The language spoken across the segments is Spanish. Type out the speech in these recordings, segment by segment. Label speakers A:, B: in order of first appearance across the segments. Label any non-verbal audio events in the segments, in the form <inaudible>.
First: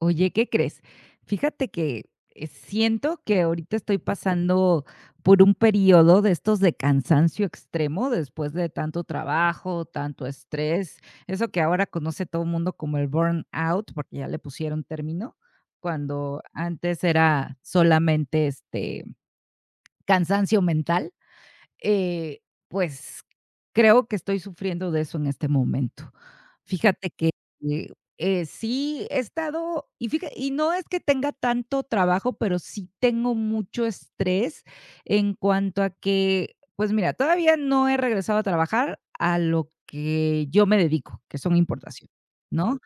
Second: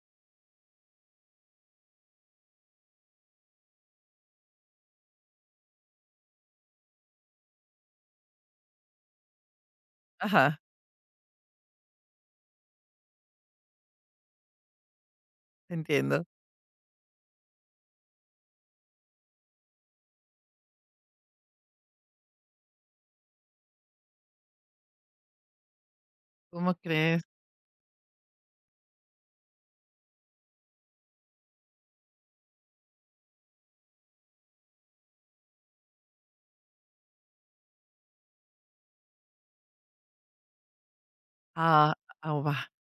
A: Oye, ¿qué crees? Fíjate que siento que ahorita estoy pasando por un periodo de estos de cansancio extremo después de tanto trabajo, tanto
B: Ajá,
A: estrés, eso que ahora conoce todo el mundo como el burnout, porque ya le pusieron término,
B: entiendo.
A: cuando antes era solamente este cansancio mental. Eh, pues, creo que estoy sufriendo de eso en este momento.
B: ¿Cómo
A: Fíjate
B: crees?
A: que, eh sí he estado y fíjate y no es que tenga tanto trabajo, pero sí tengo mucho estrés en cuanto a que, pues mira, todavía no he regresado a trabajar a lo que yo me dedico, que son
B: Ah,
A: importaciones,
B: ah, va.
A: ¿no?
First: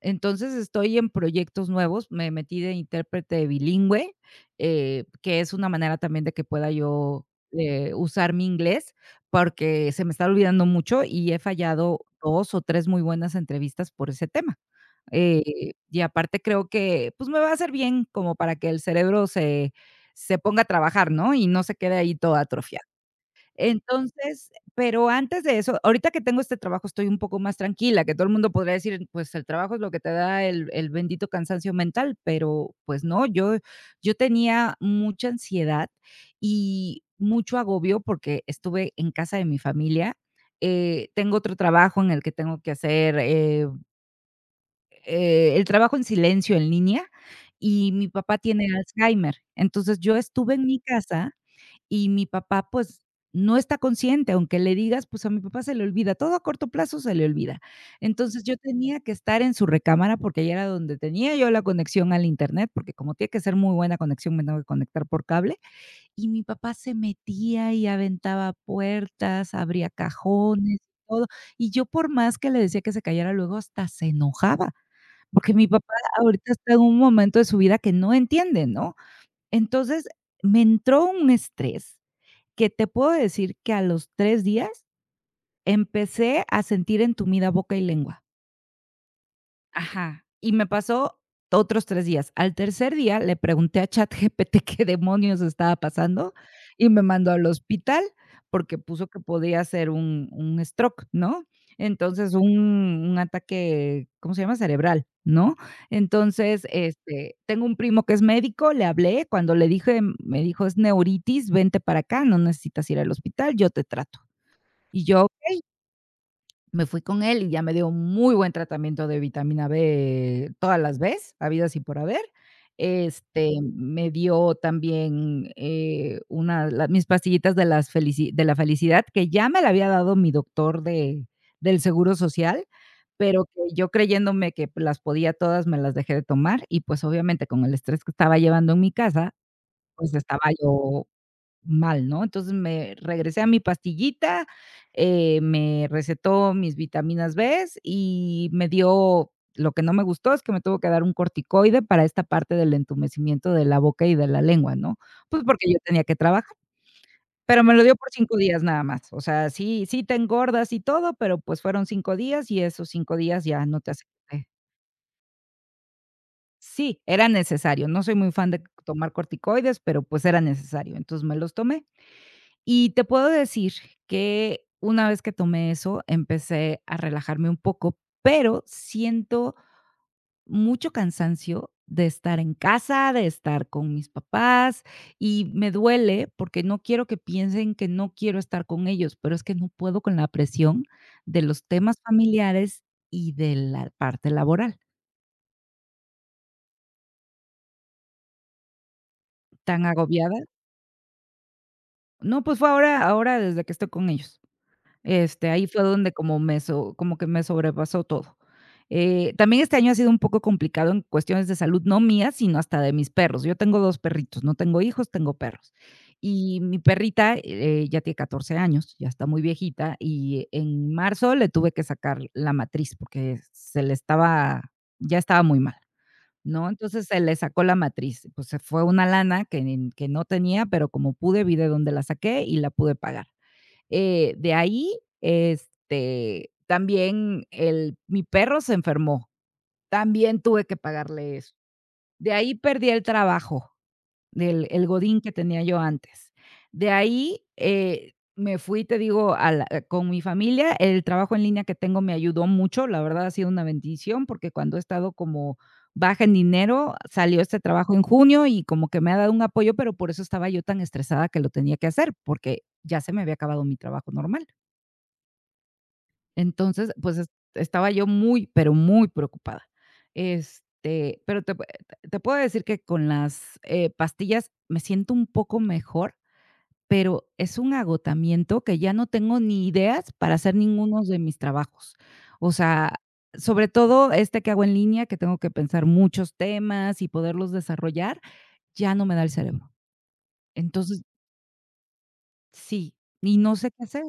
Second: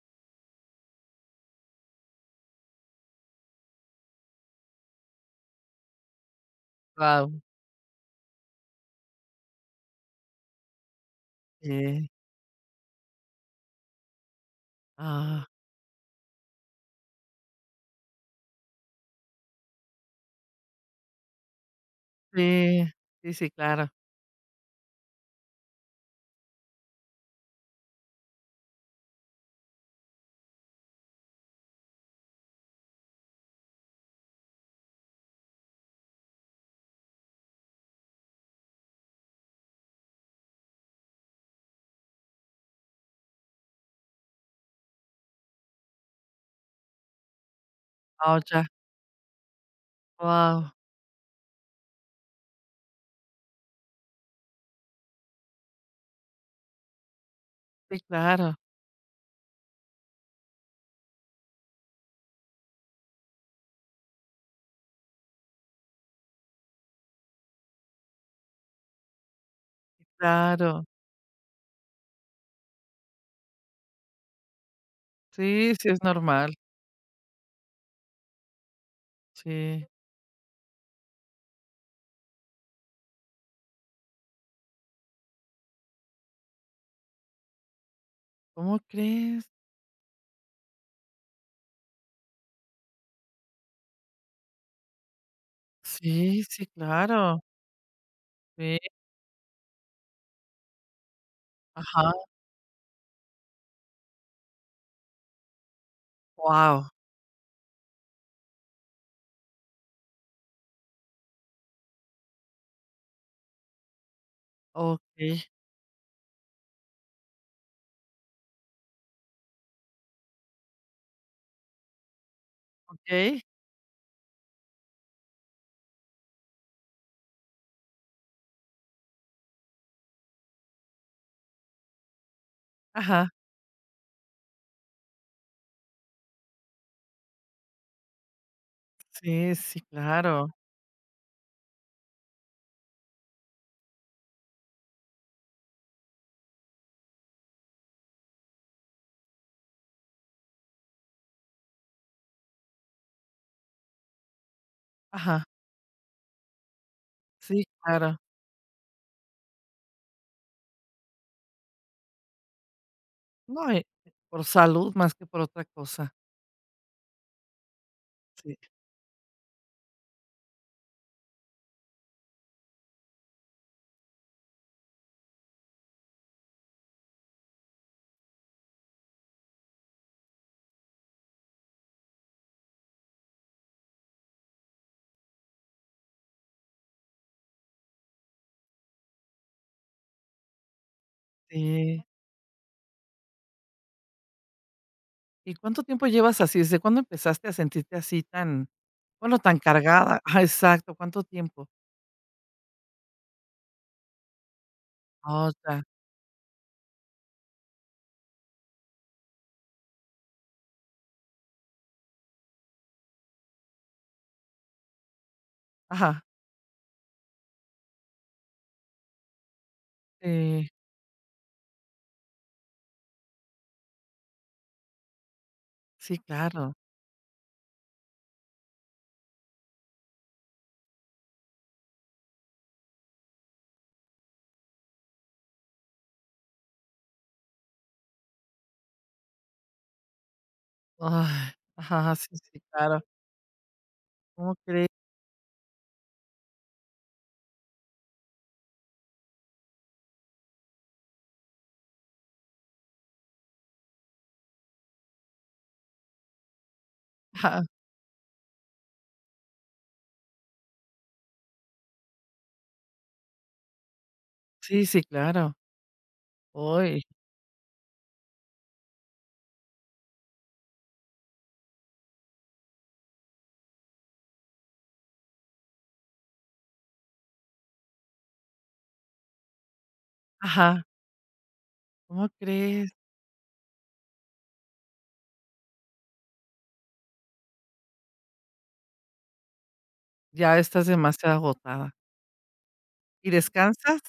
A: Entonces, estoy en proyectos nuevos, me metí de intérprete bilingüe, que es una manera también de que pueda yo,
B: Guau.
A: usar mi inglés, porque se me está olvidando mucho y he fallado
B: Sí.
A: 2 o 3 muy buenas entrevistas por ese tema.
B: Ah,
A: Y aparte creo que, pues, me va a hacer bien como para que el cerebro se ponga a trabajar, ¿no? Y no se quede ahí todo atrofiado.
B: sí, sí, sí, claro.
A: Entonces, pero antes de eso, ahorita que tengo este trabajo estoy un poco más tranquila, que todo el mundo podría decir, pues el trabajo es lo que te da el bendito cansancio mental, pero pues no, yo tenía mucha ansiedad y mucho agobio porque estuve en casa de mi familia. Tengo otro trabajo en el que tengo que hacer, el trabajo en silencio en línea y mi papá
B: Ah, ya.
A: tiene Alzheimer. Entonces, yo estuve
B: Guau.
A: en mi casa y mi papá, pues, no está consciente, aunque le digas, pues, a mi papá se le olvida, todo a corto plazo se le olvida.
B: Sí,
A: Entonces,
B: claro,
A: yo tenía que estar en su recámara, porque ahí era donde tenía yo la conexión al Internet, porque como tiene que ser muy buena conexión, me tengo que conectar por cable, y mi papá se metía y aventaba puertas, abría
B: sí,
A: cajones,
B: claro.
A: todo. Y yo, por más que le decía que se callara, luego hasta se enojaba, porque mi
B: Sí, sí,
A: papá
B: es
A: ahorita
B: normal.
A: está en un momento de su vida que no entiende, ¿no?
B: Sí.
A: Entonces, me entró un estrés que te puedo decir que a los 3 días empecé a sentir entumida boca y lengua.
B: ¿Cómo crees?
A: Ajá. Y me pasó otros 3 días. Al tercer día le pregunté a ChatGPT <laughs> qué demonios estaba pasando
B: Sí, sí,
A: y me mandó
B: claro.
A: al hospital porque
B: Sí,
A: puso que podía ser un stroke, ¿no?
B: ajá.
A: Entonces, un ataque, ¿cómo se llama? Cerebral, ¿no? Entonces,
B: Wow.
A: este, tengo un primo que es médico, le hablé, cuando le dije, me dijo: "Es neuritis, vente para acá, no necesitas ir al hospital, yo te trato". Y yo,
B: Okey,
A: okey, me fui con él y ya me dio muy buen tratamiento de vitamina B todas las vez, habidas y por haber.
B: okey.
A: Este, me dio también, una la mis pastillitas de la felicidad, que ya me la había dado mi doctor de del seguro social,
B: Ajá.
A: pero que yo creyéndome que las podía todas, me las dejé de tomar y, pues, obviamente, con el estrés que estaba llevando en mi casa,
B: Sí, sí,
A: pues, estaba
B: claro.
A: yo mal, ¿no? Entonces, me regresé a mi pastillita, me recetó mis vitaminas B y me dio lo que no me gustó es que me tuvo que dar un corticoide para esta parte del entumecimiento de la boca y de la lengua, ¿no? Pues,
B: Ajá.
A: porque yo tenía que trabajar, pero
B: Sí,
A: me lo dio por
B: claro.
A: 5 días nada más. O sea, sí te engordas y todo, pero, pues, fueron 5 días y esos 5 días ya
B: No,
A: no te hace. eh,
B: por salud más que por otra cosa.
A: Sí, era necesario. No soy muy fan
B: Sí,
A: de tomar corticoides, pero, pues, era necesario. Entonces, me los tomé. Y te puedo decir que una vez que tomé eso, empecé a relajarme un poco, pero siento mucho cansancio de estar en casa, de estar con mis papás y me duele porque no quiero que piensen que no quiero estar con ellos, pero es que no puedo con la presión de los temas
B: sí.
A: familiares y de la parte laboral.
B: ¿Y cuánto tiempo llevas así? ¿Desde cuándo empezaste a sentirte así tan, bueno, tan
A: Tan
B: cargada?
A: agobiada.
B: <laughs> Ah, exacto, ¿cuánto tiempo?
A: No, pues fue ahora desde que estoy con ellos. Este,
B: Oh,
A: ahí
B: ya.
A: fue donde como que me sobrepasó todo. También este año ha sido un poco complicado en cuestiones de salud, no mías, sino hasta de mis perros. Yo tengo 2 perritos, no tengo hijos, tengo perros.
B: Ajá.
A: Y mi perrita, ya tiene 14 años, ya está muy viejita, y
B: Sí,
A: en marzo le tuve que sacar la matriz porque se le estaba ya estaba muy mal,
B: sí,
A: ¿no?
B: claro.
A: Entonces se le sacó la matriz, pues se fue una lana que no tenía, pero como pude vi de dónde la saqué y la pude pagar. De ahí, este, también el mi perro se enfermó, también tuve que pagarle
B: Ay,
A: eso.
B: ajá,
A: De
B: sí,
A: ahí
B: sí,
A: perdí
B: claro.
A: el trabajo,
B: ¿Cómo
A: del el
B: crees?
A: godín que tenía yo antes. De ahí, me fui, te digo, a la con mi familia, el trabajo en línea que tengo me ayudó mucho, la verdad ha sido una bendición, porque cuando he estado como baja en dinero, salió este
B: Ajá.
A: trabajo en junio y como que me ha dado un apoyo, pero por eso estaba yo tan estresada que lo tenía que hacer, porque ya se me había acabado mi trabajo normal.
B: Sí, sí, claro.
A: Entonces,
B: Uy,
A: pues, es estaba yo muy, pero muy preocupada. Este, pero te puedo decir que con las, pastillas me siento un poco mejor, pero es un agotamiento que ya no tengo ni ideas para hacer
B: ajá,
A: ninguno de mis trabajos.
B: ¿cómo
A: O
B: crees?
A: sea, sobre todo este que hago en línea, que tengo que pensar muchos temas y poderlos desarrollar, ya no me da el cerebro.
B: Ya estás
A: Entonces
B: demasiado agotada.
A: sí,
B: ¿Y
A: y no sé qué
B: descansas?
A: hacer.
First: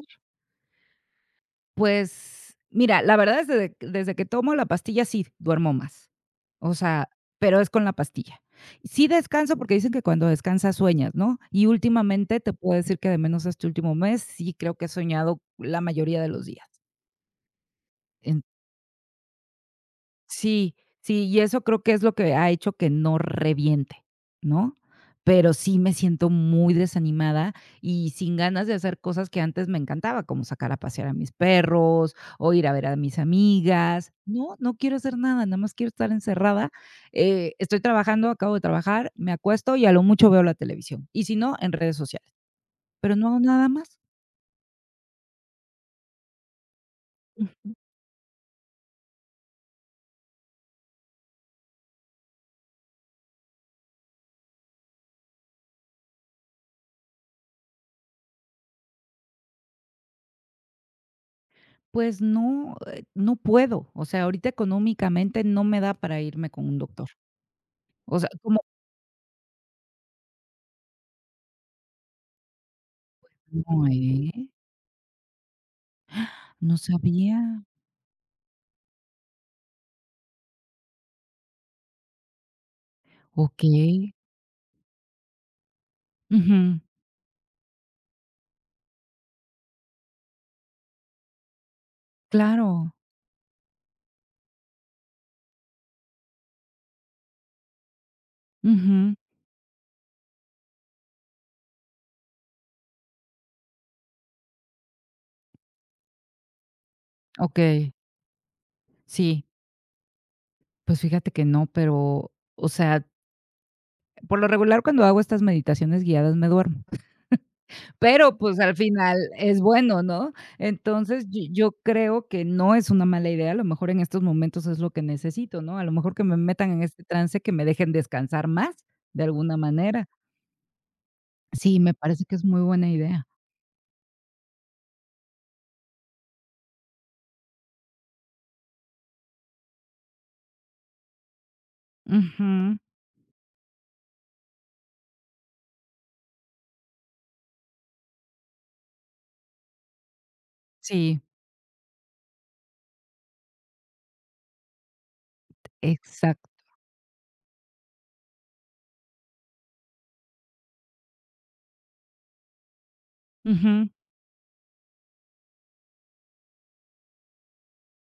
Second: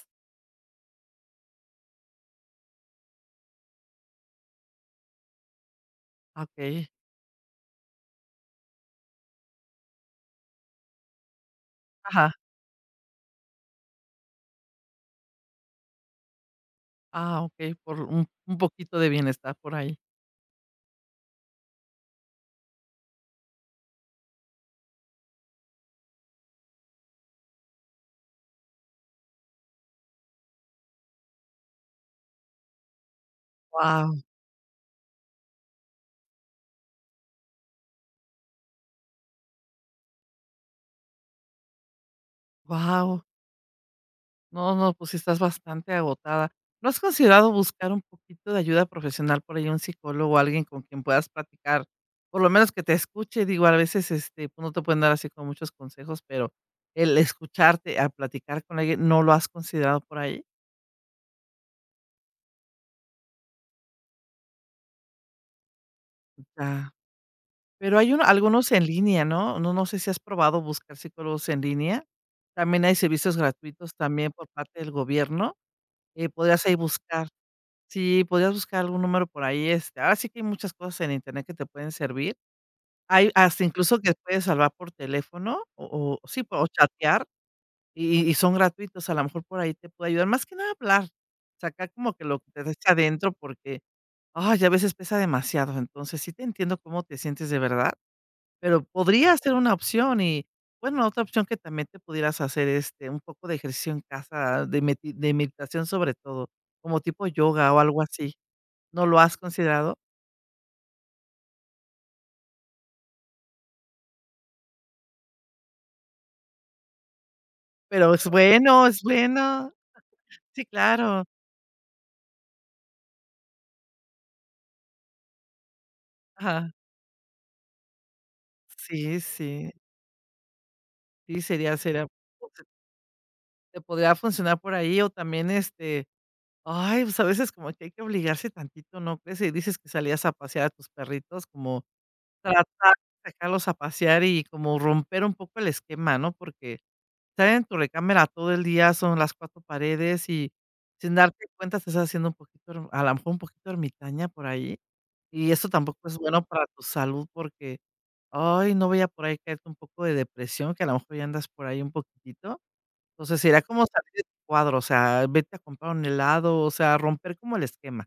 A: Pues, mira, la verdad es desde que tomo la pastilla sí duermo más.
B: Ah,
A: O sea, pero es con la pastilla. Sí descanso, porque dicen que cuando descansas sueñas, ¿no? Y
B: ajá.
A: últimamente te puedo decir que de menos este último mes, sí creo que he soñado la mayoría de los días.
B: Ah, okey, por un poquito de bienestar por ahí.
A: Sí, sí, y eso creo que es lo que ha hecho que no reviente, ¿no? Pero sí me siento muy desanimada y sin ganas de hacer cosas que antes me encantaba, como sacar a pasear a mis perros o ir a ver a mis amigas.
B: Wow.
A: No, no quiero hacer nada, nada más quiero estar encerrada. Estoy trabajando, acabo de trabajar, me acuesto y a lo mucho veo la televisión. Y si no, en redes sociales. Pero
B: Wow.
A: no hago nada más.
B: No, no, pues sí estás bastante agotada. ¿No has considerado buscar un poquito de ayuda profesional por ahí, un psicólogo, alguien con quien puedas platicar? Por lo menos que te escuche, digo, a veces este, pues, no te pueden dar así con muchos consejos, pero el escucharte, a platicar con alguien, ¿no lo has considerado por ahí?
A: Pues no, no puedo. O sea, ahorita económicamente no me da para irme con un
B: Ya.
A: doctor.
B: Pero hay
A: O sea, como.
B: algunos en línea, ¿no? No sé si has probado buscar psicólogos en línea. También hay servicios
A: No,
B: gratuitos
A: ¿eh?
B: también por parte del gobierno. Podrías ahí
A: No
B: buscar.
A: sabía.
B: Sí, podrías buscar algún número por ahí, este, ahora sí que hay muchas cosas en internet que te pueden servir. Hay hasta
A: Okey.
B: incluso que puedes salvar por teléfono o sí, o
A: Ujú.
B: chatear y son gratuitos, a lo mejor por ahí te puede ayudar, más que nada hablar, sacar como que lo que
A: Claro.
B: te echa adentro porque, ay, a veces pesa demasiado, entonces sí te entiendo cómo te sientes de verdad, pero
A: Ujú.
B: podría ser una opción y, bueno, otra opción que también te pudieras hacer, este, un poco de ejercicio en casa, de meditación sobre todo, como tipo yoga o
A: Okey.
B: algo así. ¿No lo has
A: Sí.
B: considerado?
A: Pues fíjate que no, pero, o sea, por lo regular, cuando hago estas meditaciones guiadas me duermo,
B: Pero es
A: pero, pues, al
B: bueno, es
A: final es
B: bueno.
A: bueno, ¿no?
B: Sí, claro.
A: Entonces, yo creo que no es una mala idea, a lo mejor en estos momentos es lo que necesito, ¿no? A lo mejor que me metan
B: Ajá.
A: en este trance, que me dejen descansar más,
B: Sí,
A: de alguna
B: sí.
A: manera.
B: Sí, sería
A: Sí, me
B: sería
A: parece que es
B: pues,
A: muy buena idea.
B: te podría funcionar por ahí o también, este, ay, pues, a veces como que hay que obligarse tantito, ¿no crees? Y dices que salías a pasear a tus perritos, como tratar
A: Ujú.
B: de sacarlos a pasear y como romper un poco el esquema, ¿no? Porque estar en tu recámara todo el día, son las 4 paredes y sin
A: Sí,
B: darte cuenta te estás haciendo un poquito, a la mejor un poquito ermitaña por ahí. Y eso tampoco es bueno
A: exacto.
B: para tu salud porque, ay, no vaya por ahí caerte un poco de depresión, que a lo mejor ya andas por ahí un poquitito. Entonces, sería como
A: Ujú.
B: salir de tu cuadro, o sea, vete a comprar un helado, o sea, romper como el esquema,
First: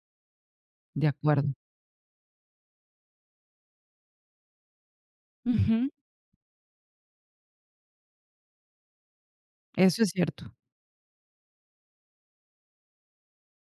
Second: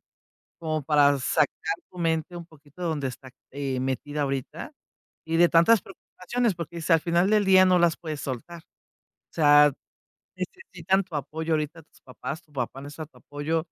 B: como
A: De
B: para
A: acuerdo.
B: sacar tu mente un poquito de donde está, metida ahorita, y de tantas
A: Ujú.
B: preocupaciones, porque dices, al final del día no las puedes soltar. O sea,
A: Eso es cierto.
B: necesitan tu apoyo ahorita tus papás, tu papá necesita tu apoyo,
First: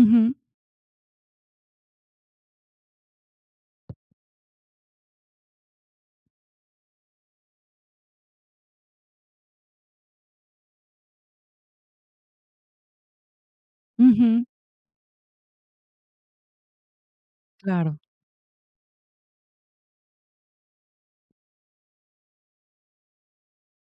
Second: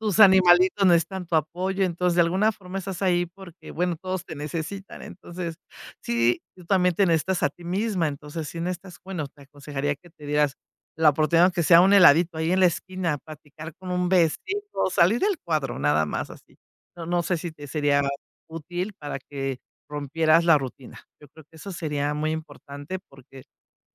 B: tus animalitos necesitan tu apoyo, entonces, de alguna forma estás ahí porque, bueno, todos te necesitan. Entonces, sí, tú también te necesitas a ti misma, entonces, si necesitas, bueno, te aconsejaría que te dieras la oportunidad, aunque sea un heladito ahí en la esquina, platicar con un
A: ujú.
B: vecino, salir del cuadro, nada más así. No sé si te
A: Claro.
B: sería útil para que rompieras la rutina. Yo creo que eso sería muy importante porque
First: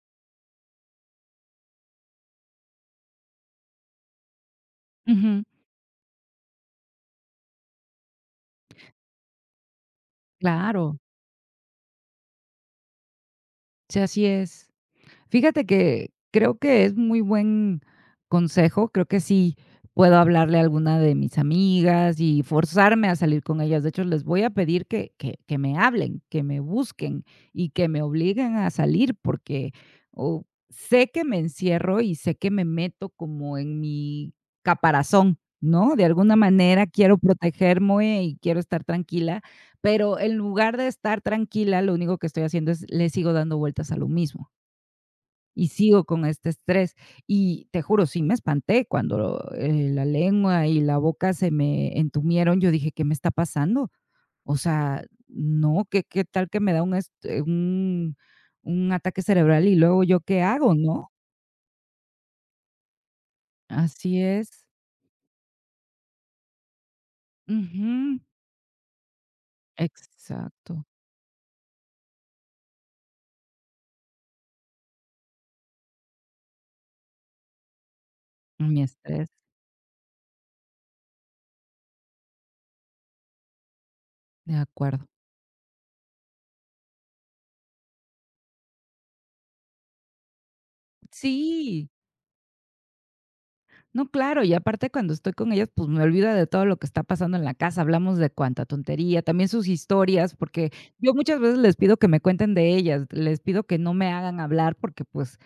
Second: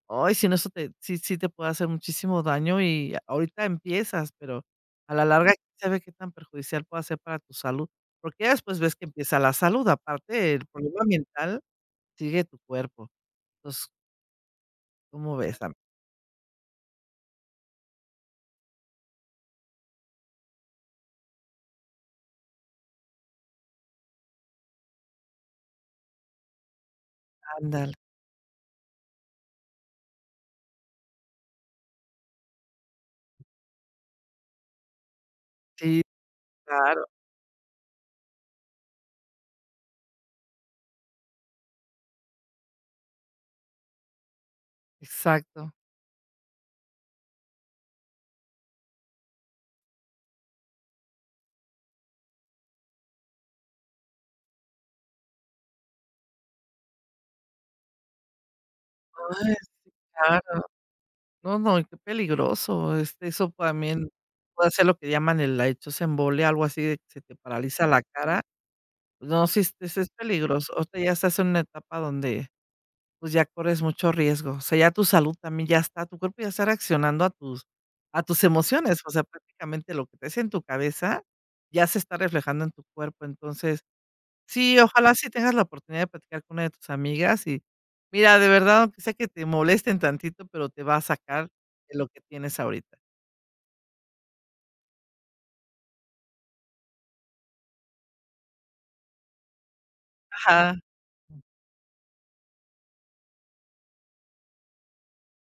B: ay, si no, eso te sí sí te puede hacer muchísimo daño y ahorita empiezas, pero a la
A: Ujú.
B: larga, quién sabe qué tan perjudicial puede ser para tu salud, porque ya después ves que empieza la salud, aparte el
A: Claro,
B: problema mental sigue tu cuerpo. Entonces,
A: sí, así es.
B: ¿cómo ves?
A: Fíjate
B: Am
A: que creo que es muy buen consejo, creo que sí puedo hablarle a alguna de mis amigas y forzarme a salir con ellas. De hecho, les voy a pedir que me hablen, que me busquen y que
B: Ándale.
A: me obliguen a salir, porque, o sé que me encierro y sé que me meto como en mi caparazón, ¿no?
B: Sí,
A: De alguna manera
B: claro.
A: quiero protegerme y quiero estar tranquila, pero en lugar de estar tranquila, lo único que estoy haciendo es le sigo dando vueltas a lo mismo y
B: Exacto.
A: sigo con este estrés. Y te juro, sí me espanté cuando, la lengua y la boca se me entumieron. Yo dije: "¿Qué me está pasando?". O sea, no, ¿qué tal que me da un est un ataque
B: Ay,
A: cerebral y luego yo qué
B: claro.
A: hago, no?
B: No, no, y qué peligroso, este, eso también
A: Así es.
B: puede ser lo que llaman el la dichosa embolia, algo así de que se te paraliza la
A: Ujú.
B: cara. No, sí, es peligroso.
A: Exacto.
B: Ahorita ya estás en una etapa donde pues ya corres mucho riesgo. O sea, ya tu salud también ya está, tu cuerpo ya está reaccionando a tus
A: Mi
B: emociones, o sea,
A: estrés,
B: prácticamente lo que te es en tu cabeza ya se está reflejando en tu cuerpo. Entonces,
A: de
B: sí,
A: acuerdo.
B: ojalá sí tengas la oportunidad de platicar con una de tus amigas y mira, de verdad, aunque sea que te molesten tantito, pero te va a sacar
A: Sí.
B: de lo que tienes ahorita.
A: No, claro, y aparte cuando estoy con ellas, pues me olvido de todo lo que está pasando en la casa, hablamos de cuánta tontería, también sus historias, porque
B: Ajá,
A: yo muchas veces les pido que me cuenten de ellas, les pido que no me hagan hablar porque pues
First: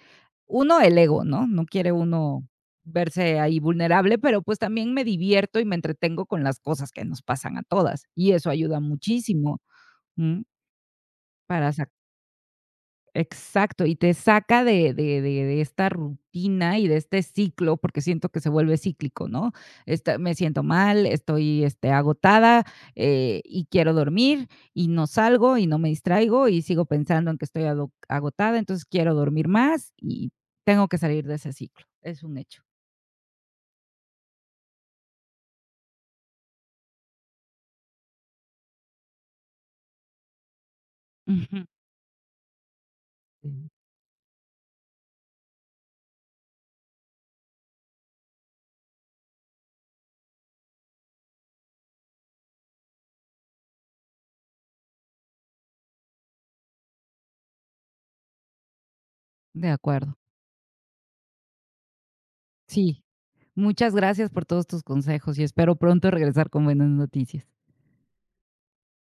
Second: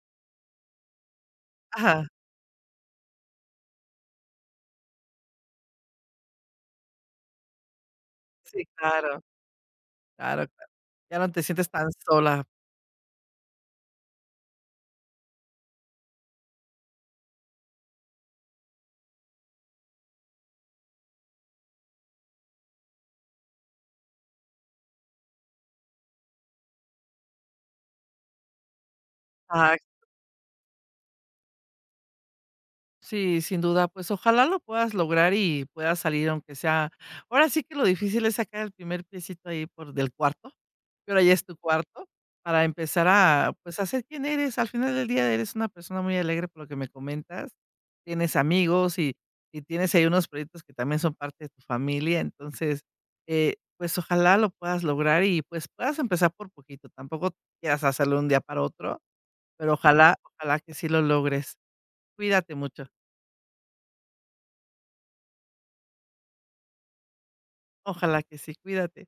A: uno el ego, ¿no? No quiere
B: ajá,
A: uno verse ahí vulnerable, pero pues también me divierto y me entretengo con las cosas que nos pasan a todas y eso
B: sí,
A: ayuda
B: claro,
A: muchísimo, mm,
B: claro, claro. Ya no te sientes
A: para
B: tan sola.
A: exacto, y te saca de esta rutina y de este ciclo, porque siento que se vuelve cíclico, ¿no? Esta me siento mal, estoy, este, agotada, y quiero dormir, y no salgo, y no me distraigo, y sigo pensando en que estoy ado agotada, entonces quiero dormir
B: Ajá.
A: más, y tengo que salir de ese ciclo, es un hecho.
B: Sí, sin duda, pues ojalá lo puedas lograr y puedas salir aunque sea ahora sí que lo difícil es sacar el primer piecito ahí por del cuarto, que ahora ya es tu
A: Ujú.
B: cuarto, para empezar
A: Sí.
B: a, pues, a ser quien eres. Al final del día eres una persona muy alegre por lo que me comentas, tienes amigos y tienes ahí unos proyectos que también son parte de tu familia. Entonces, pues ojalá lo puedas lograr y, pues, puedas empezar por poquito. Tampoco quieras hacerlo de un día para otro,
A: De
B: pero ojalá
A: acuerdo.
B: ojalá que sí lo logres. Cuídate mucho.
A: Sí. Muchas gracias por todos tus consejos y espero pronto regresar con buenas noticias.
B: Ojalá que sí, cuídate.